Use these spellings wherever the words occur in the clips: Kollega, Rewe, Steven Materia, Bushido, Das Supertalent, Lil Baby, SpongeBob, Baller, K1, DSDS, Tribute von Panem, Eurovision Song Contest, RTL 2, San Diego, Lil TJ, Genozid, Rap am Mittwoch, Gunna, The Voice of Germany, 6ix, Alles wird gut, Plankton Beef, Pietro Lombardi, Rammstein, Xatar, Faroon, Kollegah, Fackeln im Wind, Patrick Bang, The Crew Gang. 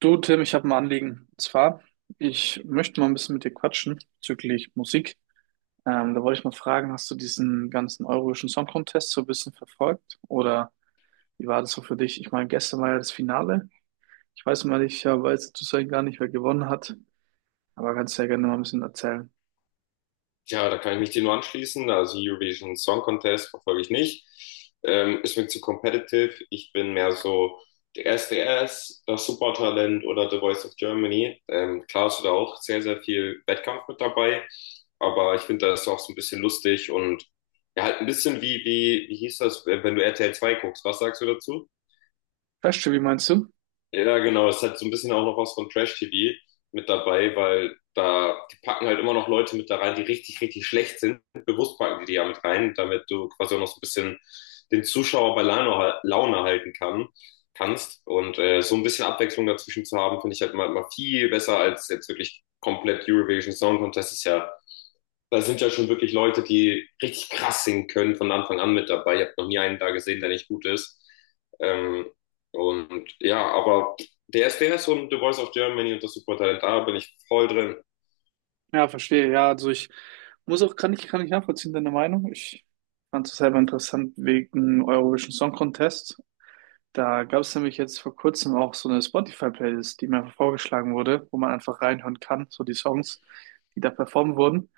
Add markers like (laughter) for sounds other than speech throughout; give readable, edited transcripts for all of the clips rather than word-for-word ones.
Du, Tim, ich habe ein Anliegen. Und zwar, ich möchte mal ein bisschen mit dir quatschen bezüglich Musik. Da wollte ich mal fragen, hast du diesen ganzen Eurovision Song Contest so ein bisschen verfolgt? Oder wie war das so für dich? Ich meine, gestern war ja das Finale. Ich weiß mal nicht, ja, weiß zu sein gar nicht, wer gewonnen hat. Aber kannst ja gerne mal ein bisschen erzählen. Ja, da kann ich mich dir nur anschließen. Also Eurovision Song Contest verfolge ich nicht. Ist mir zu competitive. Ich bin mehr so der D S, das Supertalent oder The Voice of Germany. Klar ist da auch sehr, sehr viel Wettkampf mit dabei. Aber ich finde das auch so ein bisschen lustig und ja, halt ein bisschen wie hieß das, wenn du RTL 2 guckst. Was sagst du dazu? Weißt du, wie meinst du? Ja, genau. Es hat so ein bisschen auch noch was von Trash-TV mit dabei, weil da die packen halt immer noch Leute mit da rein, die richtig, richtig schlecht sind. Bewusst packen die die ja mit rein, damit du quasi auch noch so ein bisschen den Zuschauer bei Laune halten kannst. Und so ein bisschen Abwechslung dazwischen zu haben, finde ich halt immer, immer viel besser als jetzt wirklich komplett Eurovision Song Contest. Ist ja da sind ja schon wirklich Leute, die richtig krass singen können von Anfang an mit dabei. Ich habe noch nie einen da gesehen, der nicht gut ist. Ähm, und ja, aber der DSDS und The Voice of Germany und das Supertalent, da bin ich voll drin. Ja, verstehe. Ja, also ich muss auch, kann ich nachvollziehen, deine Meinung. Ich fand es selber interessant wegen Eurovision Song Contest. Da gab es nämlich jetzt vor kurzem auch so eine Spotify-Playlist, die mir einfach vorgeschlagen wurde, wo man einfach reinhören kann, so die Songs, die da performt wurden.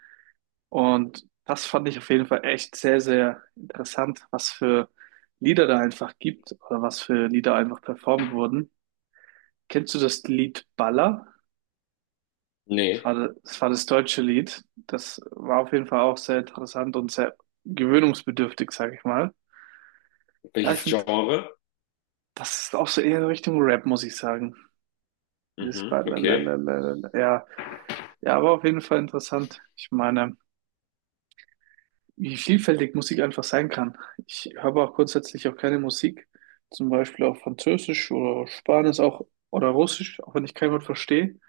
Und das fand ich auf jeden Fall echt sehr, sehr interessant, was für Lieder da einfach gibt oder was für Lieder einfach performt wurden. Kennst du das Lied Baller? Das Nee. war das, war das deutsche Lied. Das war auf jeden Fall auch sehr interessant und sehr gewöhnungsbedürftig, sage ich mal. Ja, ich Welches finde, Genre? das ist auch so eher in Richtung Rap, muss ich sagen. Dieses Mhm, okay. Balalalalala. Ja, ja, aber auf jeden Fall interessant. Ich meine, wie vielfältig Musik einfach sein kann. Ich habe auch grundsätzlich auch keine Musik, zum Beispiel auch Französisch oder Spanisch auch oder Russisch, auch wenn ich kein Wort verstehe,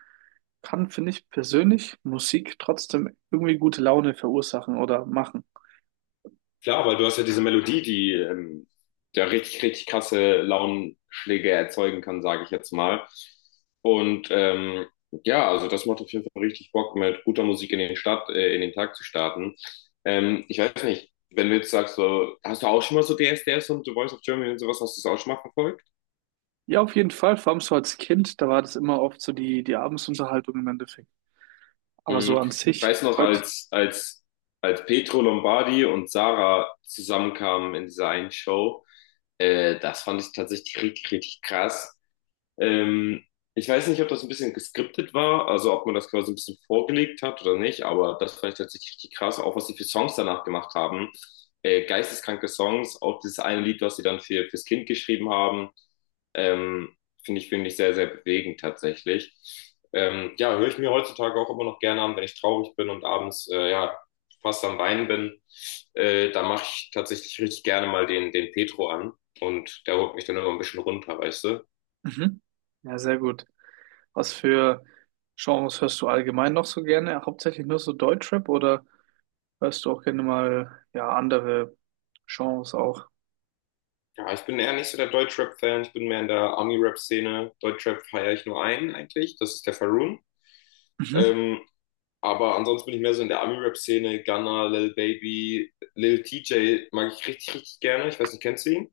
kann, finde ich persönlich, Musik trotzdem irgendwie gute Laune verursachen oder machen. Klar, weil du hast ja diese Melodie, die ja richtig, richtig krasse Launenschläge erzeugen kann, sage ich jetzt mal. Und ja, also das macht auf jeden Fall richtig Bock, mit guter Musik in den Tag zu starten. Ich weiß nicht, wenn du jetzt sagst, so, hast du auch schon mal so DSDS und The Voice of Germany und sowas, hast du das auch schon mal verfolgt? Ja, auf jeden Fall, vor allem so als Kind, da war das immer oft so die Abendsunterhaltung im Endeffekt. Aber so Mhm. an Ich sich, weiß noch, heute, als Pietro Lombardi und Sarah zusammenkamen in dieser einen Show. Das fand ich tatsächlich richtig, richtig krass. Ähm, ich weiß nicht, ob das ein bisschen geskriptet war, also ob man das quasi ein bisschen vorgelegt hat oder nicht, aber das fand ich tatsächlich richtig krass, auch was sie für Songs danach gemacht haben. Geisteskranke Songs, auch dieses eine Lied, was sie dann fürs Kind geschrieben haben, ähm, finde ich sehr, sehr bewegend tatsächlich. Ja, höre ich mir heutzutage auch immer noch gerne an, wenn ich traurig bin und abends, ja, fast am Weinen bin. Da mache ich tatsächlich richtig gerne mal den Petro an und der holt mich dann immer ein bisschen runter, weißt du? mhm. Ja, sehr gut. Was für Genres hörst du allgemein noch so gerne? Hauptsächlich nur so Deutschrap oder hörst du auch gerne mal ja andere Genres auch? Ja, ich bin eher nicht so der Deutschrap-Fan. Ich bin mehr in der Ami-Rap-Szene. Deutschrap feiere ich nur einen eigentlich. Das ist der Faroon. Mhm. Ähm, aber ansonsten bin ich mehr so in der Ami-Rap-Szene. Gunna, Lil Baby, Lil TJ mag ich richtig, richtig gerne. Ich weiß nicht, kennst du ihn?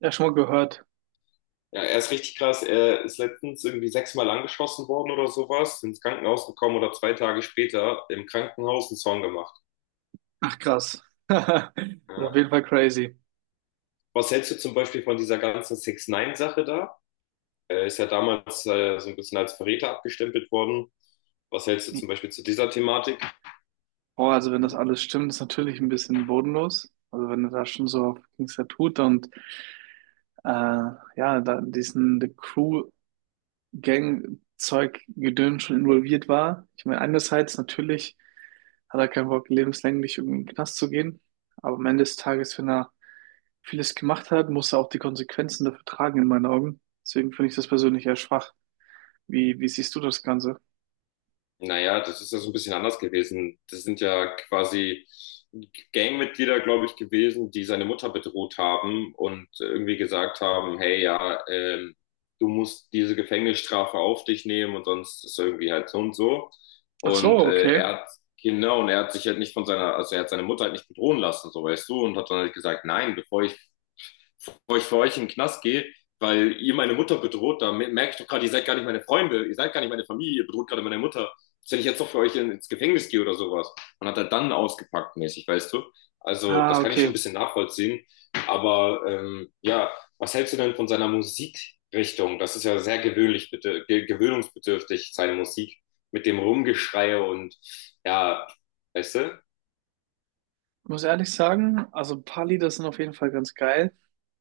Ja, schon mal gehört. Ja, er ist richtig krass. Er ist letztens irgendwie sechsmal angeschossen worden oder sowas, ins Krankenhaus gekommen oder 2 Tage später im Krankenhaus einen Song gemacht. Ach krass. (laughs) Das ist auf Äh, jeden Fall crazy. was hältst du zum Beispiel von dieser ganzen 6 ix sache da? Er ist ja damals so ein bisschen als Verräter abgestempelt worden. Was hältst du zum Beispiel zu dieser Thematik? Boah, also wenn das alles stimmt, ist natürlich ein bisschen bodenlos. Also wenn er da schon so auf Gangster tut und ja, da in diesen The Crew Gang Zeug Gedöns schon involviert war. Ich meine, einerseits natürlich hat er keinen Bock, lebenslänglich irgendwie in den Knast zu gehen. Aber am Ende des Tages, wenn er vieles gemacht hat, muss er auch die Konsequenzen dafür tragen, in meinen Augen. Deswegen finde ich das persönlich eher schwach. Wie siehst du das Ganze? Naja, das ist ja so ein bisschen anders gewesen. Das sind ja quasi Gangmitglieder, glaube ich, gewesen, die seine Mutter bedroht haben und irgendwie gesagt haben, hey, ja, du musst diese Gefängnisstrafe auf dich nehmen und sonst ist irgendwie halt so und so. Ach so, Und okay. Genau, und er hat sich halt nicht von seiner, also er hat seine Mutter halt nicht bedrohen lassen, so weißt du, und hat dann halt gesagt, nein, bevor ich für euch in den Knast gehe, weil ihr meine Mutter bedroht, da merke ich doch gerade, ihr seid gar nicht meine Freunde, ihr seid gar nicht meine Familie, ihr bedroht gerade meine Mutter. Was, wenn ich jetzt doch für euch ins Gefängnis gehe oder sowas? Und hat er dann ausgepackt mäßig, weißt du? Also Ah, das kann ich schon ein okay. bisschen nachvollziehen. Aber ja, was hältst du denn von seiner Musikrichtung? Das ist ja sehr gewöhnlich, bitte, ge gewöhnungsbedürftig, seine Musik mit dem Rumgeschrei und ja, weißt du? Muss ehrlich sagen, also ein paar Lieder sind auf jeden Fall ganz geil,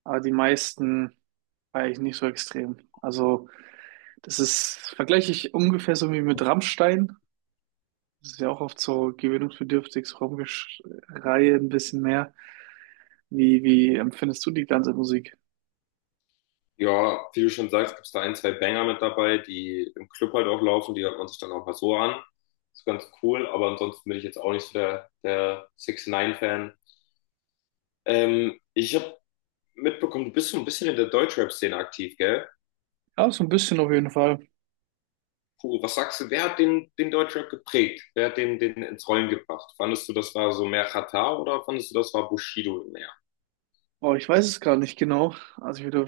aber die meisten war ich nicht so extrem. Also, das ist, vergleiche ich ungefähr so wie mit Rammstein. Das ist ja auch oft so gewöhnungsbedürftig, so Rumgeschreie ein bisschen mehr. Wie empfindest du die ganze Musik? Ja, wie du schon sagst, gibt's da ein, zwei Banger mit dabei, die im Club halt auch laufen, die hört man sich dann auch mal so an. Ist ganz cool, aber ansonsten bin ich jetzt auch nicht so der, 6 ix fan. Ich habe mitbekommen, du bist so ein bisschen in der Deutschrap-Szene aktiv, gell? Ja, so ein bisschen auf jeden Fall. Puh, was sagst du, wer hat den Deutschrap geprägt? Wer hat den ins Rollen gebracht? Fandest du, das war so mehr Xatar oder fandest du, das war Bushido mehr? Oh, ich weiß es gerade nicht genau.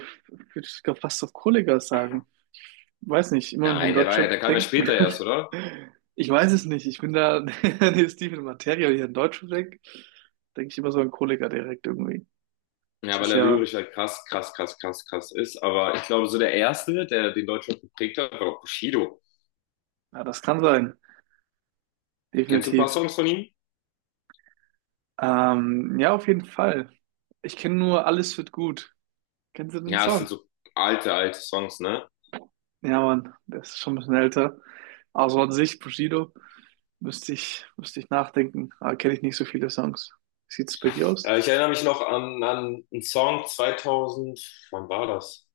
Würde sogar fast auf Kollega sagen. Weiß nicht, immer wenn ich an Nein, der Deutschrap kam ja später erst, denke. oder? (laughs) Ich weiß es nicht. Ich bin da, (laughs) nee, Steven Materia, hier in an Deutschrap denke, denke ich immer so an Kollega direkt irgendwie. Ja, Das weil ist er ja, lyrisch halt krass, krass, krass, krass, krass ist. Aber ich glaube, so der erste, der den Deutschrap geprägt hat, war doch Bushido. ja, das kann sein. Kennst du ein paar Definitiv. Songs von ihm? Ja, auf jeden Fall. Ich kenne nur Alles wird gut. Kennst du den Ja, es sind Song? so alte, alte Songs, ne? Ja, Mann, der ist schon ein bisschen älter. Also an sich, Bushido. Müsste ich nachdenken. Aber kenne ich nicht so viele Songs. Sieht's bei dir aus? Ich erinnere mich noch an einen Song 2000. Wann war das?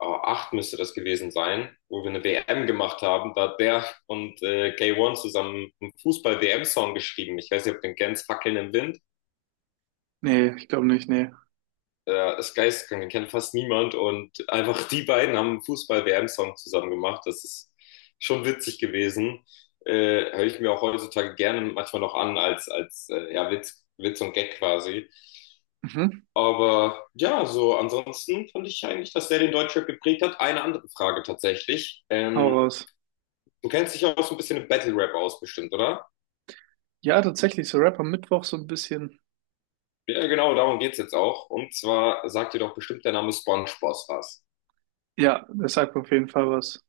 Oh, acht müsste das gewesen sein, wo wir eine WM gemacht haben. Da hat der und K1 zusammen einen Fußball-WM-Song geschrieben. Ich weiß nicht, ob du den kennst, Fackeln im Wind. Nee, ich glaube nicht, nee. Ja, das geisteskrank, den kennt fast niemand. Und einfach die beiden haben einen Fußball-WM-Song zusammen gemacht. Das ist schon witzig gewesen. Höre ich mir auch heutzutage gerne manchmal noch an, als ja, Witz, Witz und Gag quasi. Mhm. Aber ja, so ansonsten fand ich eigentlich, dass der den Deutschrap geprägt hat. Eine andere Frage tatsächlich. Hau Ähm, raus. du kennst dich ja auch so ein bisschen im Battle-Rap aus, bestimmt, oder? Ja, tatsächlich, so Rap am Mittwoch so ein bisschen. Ja, genau, darum geht's jetzt auch. Und zwar sagt dir doch bestimmt der Name SpongeBob was. Ja, das sagt mir auf jeden Fall was.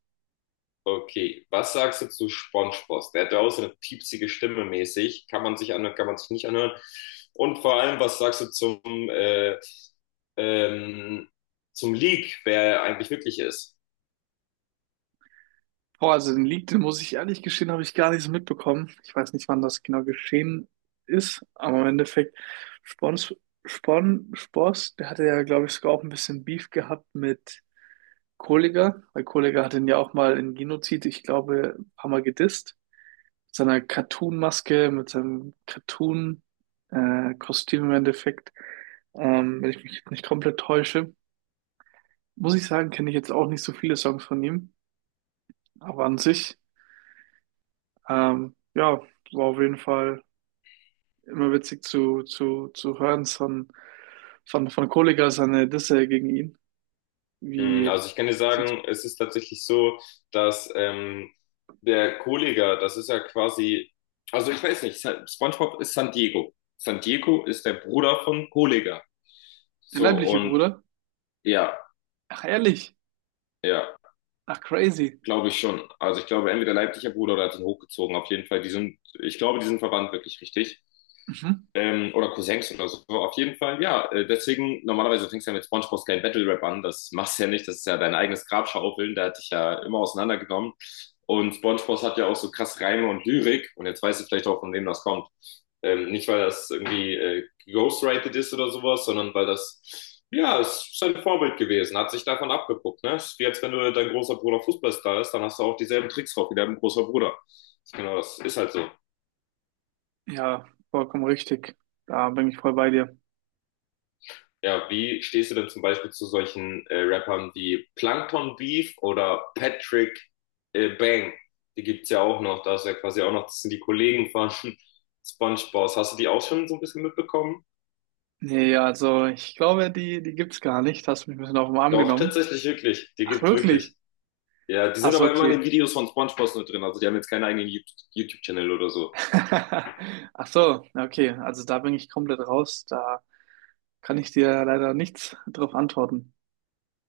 Okay, was sagst du zu SpongeBob? Der hat ja auch so eine piepsige Stimme mäßig. Kann man sich anhören, kann man sich nicht anhören. Und vor allem, was sagst du äh, ähm, zum Leak, wer er eigentlich wirklich ist? Boah, also den Leak, den muss ich ehrlich gestehen, habe ich gar nicht so mitbekommen. Ich weiß nicht, wann das genau geschehen ist, aber im Endeffekt, Spons, Spon, Spors, der hatte ja, glaube ich, sogar auch ein bisschen Beef gehabt mit Kollegah, weil Kollegah hat ihn ja auch mal in Genozid, ich glaube, ein paar Mal gedisst. Seiner Cartoon-Maske, mit seinem Cartoon-Kostüm im Endeffekt. Wenn ich mich jetzt nicht komplett täusche, muss ich sagen, kenne ich jetzt auch nicht so viele Songs von ihm. Aber an sich, ja, war auf jeden Fall immer witzig zu hören von Kollegah seine Disse gegen ihn. Mm, Wie Also ich kann dir sieht sagen, es ist tatsächlich so, dass der Kollega, das ist ja quasi, also ich weiß nicht, SpongeBob ist San Diego. San Diego ist der Bruder von Kollega. der So leibliche und Bruder? ja. Ach, ehrlich? Ja, Ach, crazy. glaube ich schon. Also ich glaube, entweder leipziger Bruder oder hat ihn hochgezogen. Auf jeden Fall, die sind, ich glaube, die sind verwandt wirklich richtig. Mhm. Oder Cousins oder so. Auf jeden Fall, ja. Deswegen, normalerweise fängst du ja mit SpongeBob's kleinen Battle Rap an. Das machst du ja nicht. Das ist ja dein eigenes Grabschaufeln. Der hat dich ja immer auseinandergenommen. Und SpongeBob hat ja auch so krass Reime und Lyrik. Und jetzt weißt du vielleicht auch, von wem das kommt. Nicht, weil das irgendwie geghostwritet ist oder sowas, sondern weil ja, es ist sein Vorbild gewesen, hat sich davon abgeguckt. Ne? Ist wie als wenn du dein großer Bruder Fußballstar ist, dann hast du auch dieselben Tricks drauf wie dein großer Bruder. Genau, das ist halt so. Ja, vollkommen richtig. Da bin ich voll bei dir. Ja, wie stehst du denn zum Beispiel zu solchen Rappern wie Plankton Beef oder Patrick Bang? Die gibt's ja auch noch, da ist ja quasi auch noch, das sind die Kollegen von (laughs) SpongeBob. Hast du die auch schon so ein bisschen mitbekommen? Nee, also ich glaube, die gibt's gar nicht. Hast mich ein bisschen auf den Arm Doch, genommen. tatsächlich wirklich. Die Ach, gibt's wirklich. wirklich? Ja, die Ach sind so, aber immer in okay. den Videos von SpongeBob nur drin. Also die haben jetzt keinen eigenen YouTube-Channel oder so. (laughs) Ach so, okay. Also da bin ich komplett raus. Da kann ich dir leider nichts drauf antworten.